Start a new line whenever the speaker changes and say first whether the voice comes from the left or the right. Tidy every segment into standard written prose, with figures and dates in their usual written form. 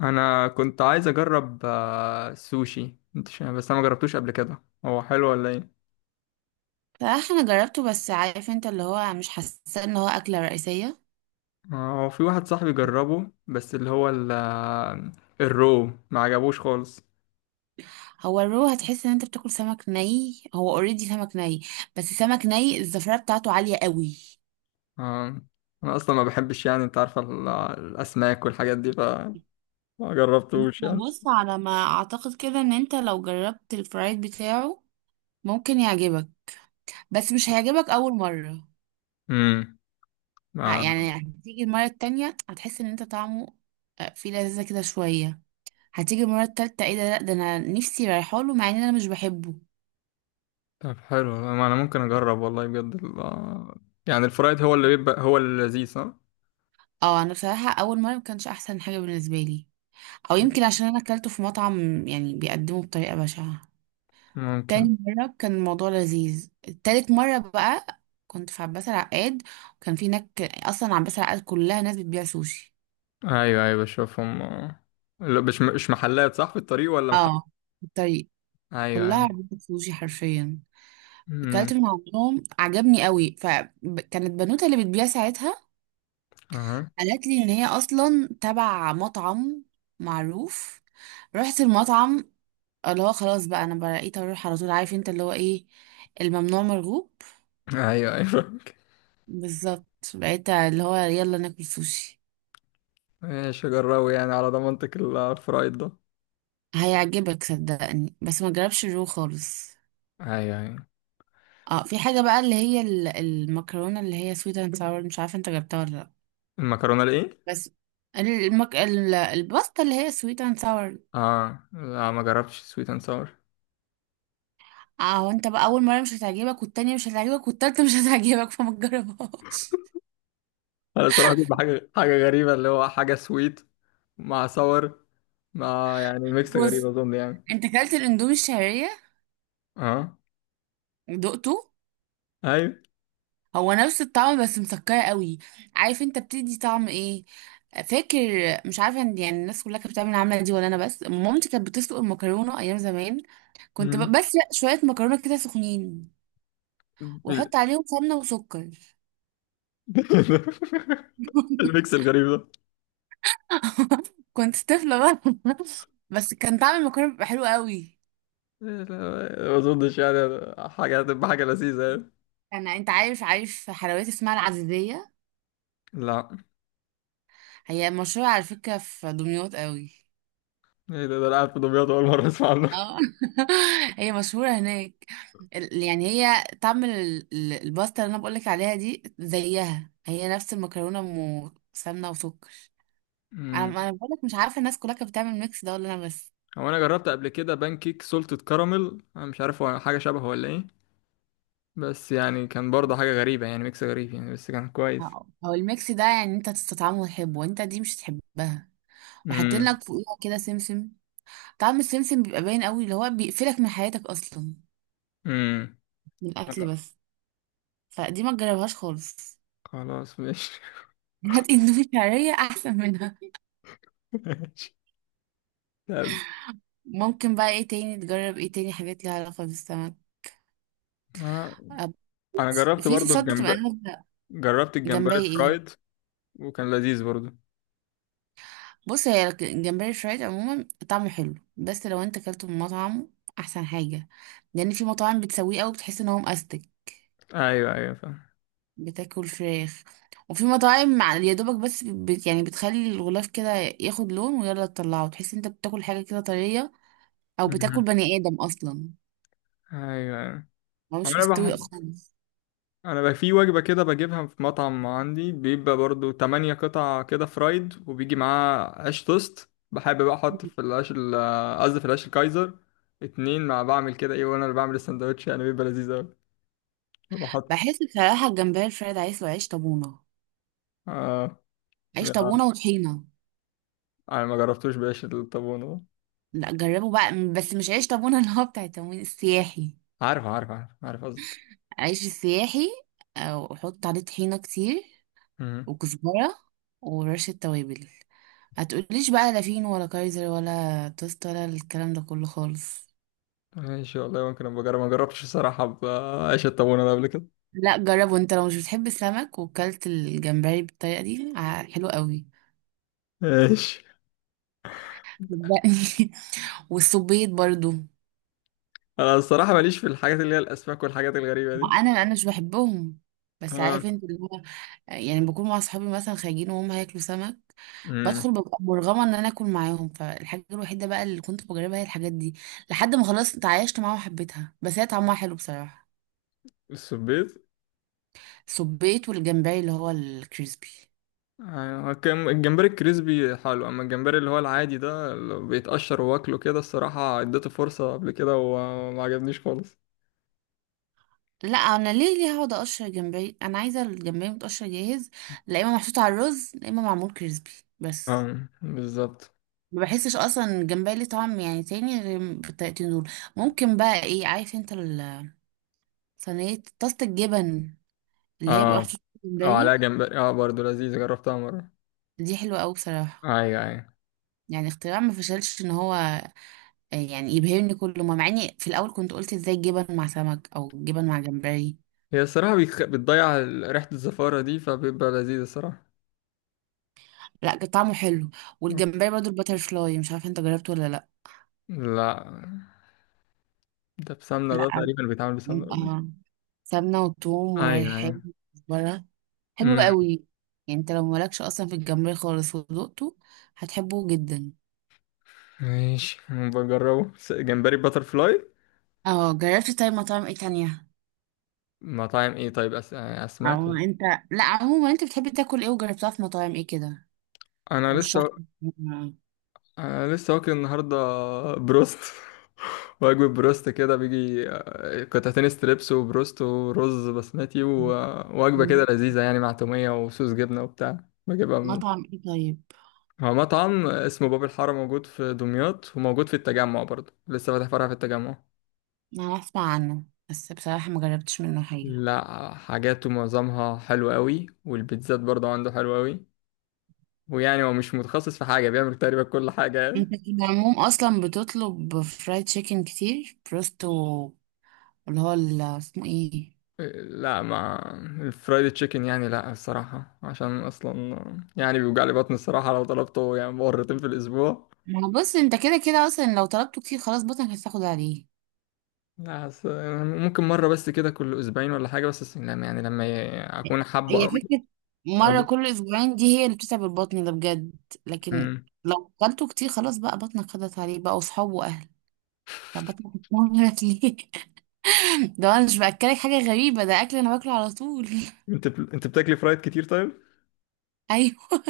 left: انا كنت عايز اجرب السوشي بس انا ما جربتوش قبل كده، هو حلو ولا ايه؟
right: صراحة انا جربته، بس عارف انت اللي هو مش حاسة ان هو اكلة رئيسية.
left: هو في واحد صاحبي جربه، بس اللي هو الرو ما عجبوش خالص.
right: هو الرو هتحس ان انت بتاكل سمك ني، هو اوريدي سمك ني، بس سمك ني الزفرة بتاعته عالية قوي.
left: آه، انا اصلا ما بحبش، يعني انت عارفه الاسماك والحاجات دي، فما
right: انت
left: جربتوش يعني.
right: بص، على ما اعتقد كده ان انت لو جربت الفرايد بتاعه ممكن يعجبك، بس مش هيعجبك اول مرة.
left: امم آه،
right: يعني هتيجي المرة التانية هتحس ان انت طعمه، فيه لذة كده شوية. هتيجي المرة التالتة ايه ده، لا ده انا نفسي رايحاله مع ان انا مش بحبه.
left: طب حلو، ما انا ممكن اجرب والله بجد يعني الفرايد هو اللي بيبقى هو اللذيذ، صح؟
right: اه انا بصراحه اول مره ما كانش احسن حاجه بالنسبه لي، او يمكن عشان انا اكلته في مطعم يعني بيقدمه بطريقه بشعه.
left: ممكن.
right: تاني مره كان الموضوع لذيذ. تالت مره بقى، كنت في عباس العقاد، وكان في هناك اصلا عباس العقاد كلها ناس بتبيع سوشي.
left: ايوه، ايوه، بشوفهم. لا، مش محلات، صح؟ في الطريق ولا؟
right: اه في الطريق،
left: ايوه،
right: كلها
left: ايوه.
right: عربيات سوشي حرفيا. اكلت
left: امم
right: من عندهم عجبني قوي، فكانت بنوته اللي بتبيع ساعتها
left: اها.
right: قالت لي ان هي اصلا تبع مطعم معروف. رحت المطعم، اللي هو خلاص بقى انا بقيت اروح على طول، عارف انت اللي هو ايه، الممنوع مرغوب.
left: ايوه، ايوه.
right: بالظبط. بقيت اللي هو يلا ناكل سوشي.
left: ماشي، جربوا يعني على ضمانتك الفرايد ده.
right: هيعجبك صدقني، بس ما جربش الرو خالص.
left: ايوه، ايوه.
right: اه في حاجة بقى اللي هي المكرونة اللي هي سويت اند ساور، مش عارفة انت جبتها ولا لا.
left: المكرونه الايه؟
right: بس الباستا اللي هي سويت اند ساور.
left: اه، لا، ما جربتش سويت اند ساور.
right: اه وانت بقى اول مرة مش هتعجبك والتانية مش هتعجبك والتالتة مش هتعجبك، فما تجربهاش.
left: انا الصراحه، دي حاجه غريبه، اللي هو حاجه سويت مع ساور، مع يعني ميكس غريب،
right: بص،
left: اظن يعني.
right: انت كلت الاندومي الشعرية
left: اه.
right: دقته.
left: ايوه.
right: هو نفس الطعم بس مسكرة قوي. عارف انت بتدي طعم ايه؟ فاكر؟ مش عارفة ان يعني الناس كلها كانت بتعمل العملة دي ولا انا بس، مامتي كانت بتسلق المكرونة ايام زمان. كنت
left: مم.
right: بس شوية مكرونة كده سخنين،
left: ال-
right: واحط عليهم سمنة وسكر.
left: الميكس الغريب ده.
right: كنت طفلة بقى. بس كان طعم المكرونة بيبقى حلو قوي.
left: لا، ما اظنش يعني، حاجه هتبقى حاجه لذيذه يعني.
right: انا انت عارف حلويات اسمها العزيزية؟
left: لا.
right: هي مشهورة على فكرة في دمياط قوي.
left: ايه ده؟ ده انا قاعد في دمياط، اول مره اسمع
right: اه هي مشهورة هناك. يعني هي طعم الباستا اللي انا بقولك عليها دي زيها، هي نفس المكرونة، سمنة وسكر. انا
left: عنه.
right: انا بقولك، مش عارفة الناس كلها كانت بتعمل الميكس ده ولا انا بس.
left: هو انا جربت قبل كده بانكيك سولتد كراميل، انا مش عارف هو حاجه شبهه ولا ايه. بس يعني كان برضه حاجه غريبه، يعني ميكس غريب يعني، بس كان كويس.
right: اه. هو الميكس ده يعني انت تستطعمه وتحبه، وانت دي مش تحبها. وحاطين
left: امم
right: لك فوقيها كده سمسم، طعم السمسم بيبقى باين قوي، اللي هو بيقفلك من حياتك اصلا
left: امم
right: من الاكل بس. فدي ما تجربهاش خالص.
left: خلاص ماشي.
right: هات اندومي شعرية احسن منها.
left: ماشي. طب...
right: ممكن بقى ايه تاني تجرب، ايه تاني حاجات ليها علاقة بالسمك؟
left: انا
right: أب-
left: انا
right: بص،
left: جربت
right: في
left: برضه
right: صوصات بتبقى
left: الجمبري،
right: نازلة.
left: جربت الجمبري
right: جمبري
left: الفرايد،
right: ايه؟
left: وكان لذيذ برضه.
right: بص هي الجمبري الفرايد عموما طعمه حلو، بس لو انت اكلته من مطعم احسن حاجة، لان في مطاعم بتسويه قوي بتحس ان هو مأستك،
left: ايوه، ايوه، فاهم.
right: بتاكل فراخ. وفي مطاعم يا دوبك بس بت يعني بتخلي الغلاف كده ياخد لون ويلا تطلعه تحس ان انت بتاكل حاجة كده طرية، او بتاكل
left: مهم.
right: بني ادم اصلا،
left: ايوه، ايوه.
right: هو
left: هو
right: مش مستوي خالص.
left: انا بقى في وجبه كده بجيبها في مطعم عندي، بيبقى برضو تمانية قطع كده فرايد، وبيجي معاه عيش توست، بحب بقى احط في العيش قصدي في العيش الكايزر. اتنين مع بعمل كده ايه، وانا اللي بعمل السندوتش يعني بيبقى لذيذ اوي. بحط...
right: بحس بصراحة الجمبري الفرايد عايز له عيش طابونة،
left: اه،
right: عيش
left: يعني
right: طابونة وطحينة.
left: انا ما جربتوش بعيش الطابون ده.
right: لا جربوا بقى بس مش عيش طابونة اللي هو بتاع التموين السياحي،
left: عارف، عارف، عارف، عارف قصدك.
right: عيش السياحي. أو حط عليه طحينة كتير
left: مهم.
right: وكزبرة ورشة توابل، هتقوليش بقى لا فين ولا كايزر ولا توست ولا الكلام ده كله خالص.
left: ماشي والله، ممكن ابقى اجرب، ما جربتش الصراحه بعيش الطابون ده قبل كده.
right: لا جربه، انت لو مش بتحب السمك وكلت الجمبري بالطريقة دي حلو قوي،
left: ماشي.
right: صدقني. والصبيط برضو.
left: انا الصراحه ماليش في الحاجات اللي هي الاسماك والحاجات الغريبه
right: ما
left: دي.
right: انا مش بحبهم، بس
left: اه.
right: عارف انت اللي هو يعني بكون مع اصحابي مثلا خارجين وهم هياكلوا سمك،
left: امم
right: بدخل ببقى مرغمه ان انا اكل معاهم. فالحاجه الوحيده بقى اللي كنت بجربها هي الحاجات دي، لحد ما خلاص اتعايشت معاها وحبيتها. بس هي طعمها حلو بصراحه.
left: السبيط.
right: سبيت والجمبري اللي هو الكريسبي.
left: أيوة، الجمبري الكريسبي حلو، اما الجمبري اللي هو العادي ده اللي بيتقشر واكله كده، الصراحة اديته فرصة قبل كده وما عجبنيش خالص.
right: لا انا ليه هقعد اقشر جمبري، انا عايزه الجمبري متقشر جاهز، لا اما محطوط على الرز لا اما معمول كريسبي بس.
left: اه، بالظبط.
right: ما بحسش اصلا الجمبري ليه طعم يعني تاني غير بالطريقتين دول. ممكن بقى ايه، عارف انت صينية طاسة الجبن، اللي هي بيبقى
left: اه،
right: محطوط فيها
left: اه،
right: جمبري؟
left: عليها جمبري، اه برضه لذيذ، جربتها مرة.
right: دي حلوة أوي بصراحة.
left: ايوه، ايوه.
right: يعني اختراع ما فشلش، ان هو يعني يبهرني كل ما، مع اني في الاول كنت قلت ازاي جبن مع سمك او جبن مع جمبري.
left: هي الصراحة بتضيع ريحة الزفارة دي، فبيبقى لذيذ الصراحة.
right: لا كان طعمه حلو. والجمبري برضو الباتر فلاي مش عارفه انت جربته ولا لا؟
left: لا، ده بسمنة، ده
right: لا.
left: تقريبا بيتعمل بسمنة ولا إيه؟
right: اه سمنه وثوم
left: ايوه، ايوه.
right: وريحان وكزبره، حلو
left: امم
right: قوي. يعني انت لو مالكش اصلا في الجمبري خالص ودقته هتحبه جدا.
left: ماشي، بجربه جمبري باتر فلاي.
right: اه جربت. طيب مطاعم ايه تانية؟
left: مطاعم ايه طيب؟ اسماك.
right: او انت، لا عموما انت بتحب تاكل ايه وجربتها في مطاعم ايه كده؟
left: انا
right: رشح
left: لسه...
right: لي.
left: أنا لسه واكل النهاردة بروست. وجبة بروست كده بيجي قطعتين ستريبس وبروست ورز بسمتي، ووجبة كده لذيذة يعني مع تومية وصوص جبنة وبتاع. بجيبها من...
right: مطعم ايه طيب؟
left: هو مطعم اسمه باب الحارة، موجود في دمياط وموجود في التجمع، برضه لسه فاتح فرع في التجمع.
right: انا اسمع عنه بس بصراحة ما جربتش منه حاجة.
left: لا، حاجاته معظمها حلوة قوي، والبيتزات برضه عنده حلوة قوي. ويعني هو مش متخصص في حاجة، بيعمل تقريبا كل حاجة
right: انت
left: يعني.
right: في العموم اصلا بتطلب فرايد تشيكن كتير، بروستو اللي هو اسمه ايه.
left: لا مع... الفرايد تشيكن يعني، لا الصراحة عشان أصلا، يعني بيوجع لي بطني الصراحة لو طلبته يعني مرتين في الأسبوع.
right: ما هو بص انت كده كده اصلا لو طلبته كتير خلاص بطنك هتاخد عليه.
left: لا بس... ممكن مرة بس كده كل أسبوعين ولا حاجة، بس لما يعني أكون حابه
right: هي
left: أوي.
right: فكرة.
left: أو
right: مرة
left: جيت.
right: كل أسبوعين دي هي اللي بتتعب البطن ده بجد. لكن
left: أمم.
right: لو أكلته كتير خلاص بقى بطنك خدت عليه بقى، وصحاب وأهل. طب بطنك ليه؟ ده انا مش باكلك حاجه غريبه، ده اكل انا باكله على طول.
left: أنت بتاكلي فرايد كتير طيب؟
right: ايوه.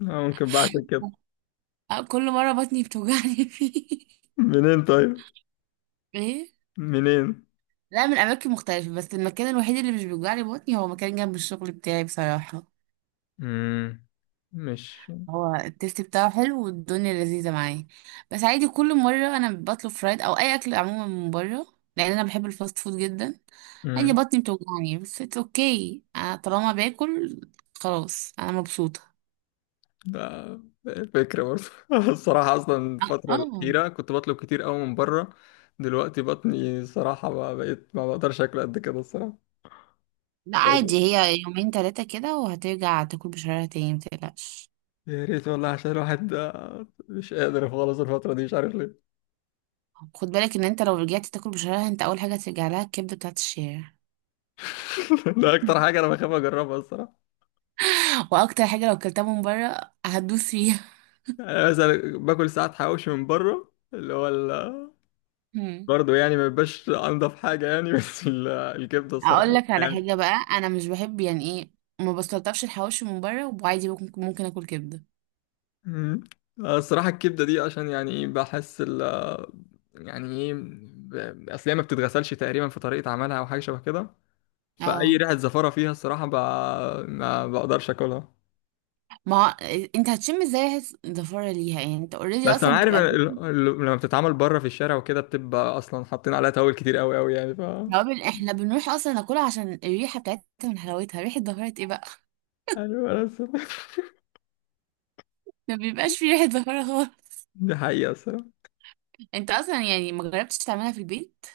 left: لا، ممكن بعد كده.
right: كل مره بطني بتوجعني فيه.
left: منين طيب؟
right: ايه.
left: منين؟
right: لا من اماكن مختلفه، بس المكان الوحيد اللي مش بيوجعني بطني هو مكان جنب الشغل بتاعي بصراحه.
left: أمم. مش...
right: هو التيست بتاعه حلو والدنيا لذيذه معايا. بس عادي كل مره انا بطلب فرايد او اي اكل عموما من بره، لان انا بحب الفاست فود جدا. عادي
left: مم.
right: بطني بتوجعني بس اتس اوكي، انا طالما باكل خلاص انا مبسوطه.
left: ده فكرة برضه. الصراحة أصلا الفترة
right: اه
left: الأخيرة كنت بطلب كتير قوي من بره. دلوقتي بطني الصراحة بقى، بقيت ما بقدرش أكل قد كده الصراحة.
right: لا
left: والله.
right: عادي هي يومين ثلاثة كده وهترجع تاكل بشرايها تاني، متقلقش.
left: يا ريت والله، عشان الواحد ده مش قادر خالص الفترة دي، مش عارف ليه.
right: خد بالك ان انت لو رجعت تاكل بشرايها انت اول حاجة هترجع لها الكبدة بتاعت الشارع.
left: ده أكتر حاجة أنا بخاف أجربها الصراحة.
right: واكتر حاجة لو اكلتها من بره هتدوس فيها.
left: يعني مثلا باكل ساعات حواوشي من بره اللي هو
right: مم.
left: برضه يعني ما بيبقاش أنضف حاجة يعني. بس الكبدة الصراحة
right: اقول لك على
left: يعني.
right: حاجة بقى انا مش بحب، يعني ايه، ما بستلطفش الحواوشي من بره، وعادي ممكن اكل كبدة.
left: مم. الصراحة الكبدة دي عشان يعني ايه، بحس يعني ايه اصل هي ما بتتغسلش تقريبا في طريقة عملها او حاجة شبه كده، فأي
right: اه
left: ريحة زفارة فيها الصراحة ما بقدرش اكلها.
right: ما هو انت هتشم ازاي ريحة الزفارة ليها يعني، انت اوريدي
left: بس انا
right: اصلا
left: عارف إن
right: بتبقى.
left: لما بتتعمل بره في الشارع وكده، بتبقى اصلا حاطين عليها توابل كتير قوي قوي يعني، ف...
right: توابل احنا بنروح اصلا ناكلها عشان الريحة بتاعتها من حلاوتها، ريحة زفارة ايه بقى.
left: ايوه بس.
right: ما بيبقاش في ريحة زفارة.
left: دي حقيقة الصراحة.
right: انت اصلا يعني ما جربتش تعملها في البيت؟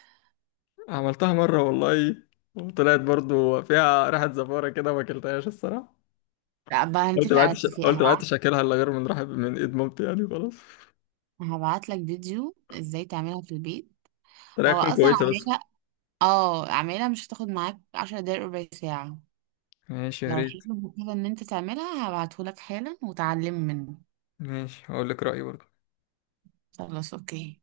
left: عملتها مرة والله، وطلعت برضو فيها ريحة زفارة كده، ما اكلتهاش الصراحة.
right: لا بقى هنتفق على اتفاق،
left: قلت ما
right: هبعت.
left: عدتش اكلها الا غير من رحب من ايد مامتي، يعني خلاص.
right: هبعت لك فيديو ازاي تعملها في البيت.
left: طريقة
right: هو
left: تكون
right: اصلا
left: كويسة بس.
right: عاملها. اه عاملها مش هتاخد معاك 10 دقايق، ربع ساعة.
left: ماشي، يا
right: لو
left: ريت.
right: حلو كده ان انت تعملها هبعته لك حالا، وتعلم منه.
left: ماشي، هقول لك رأيي برضه.
right: خلاص اوكي.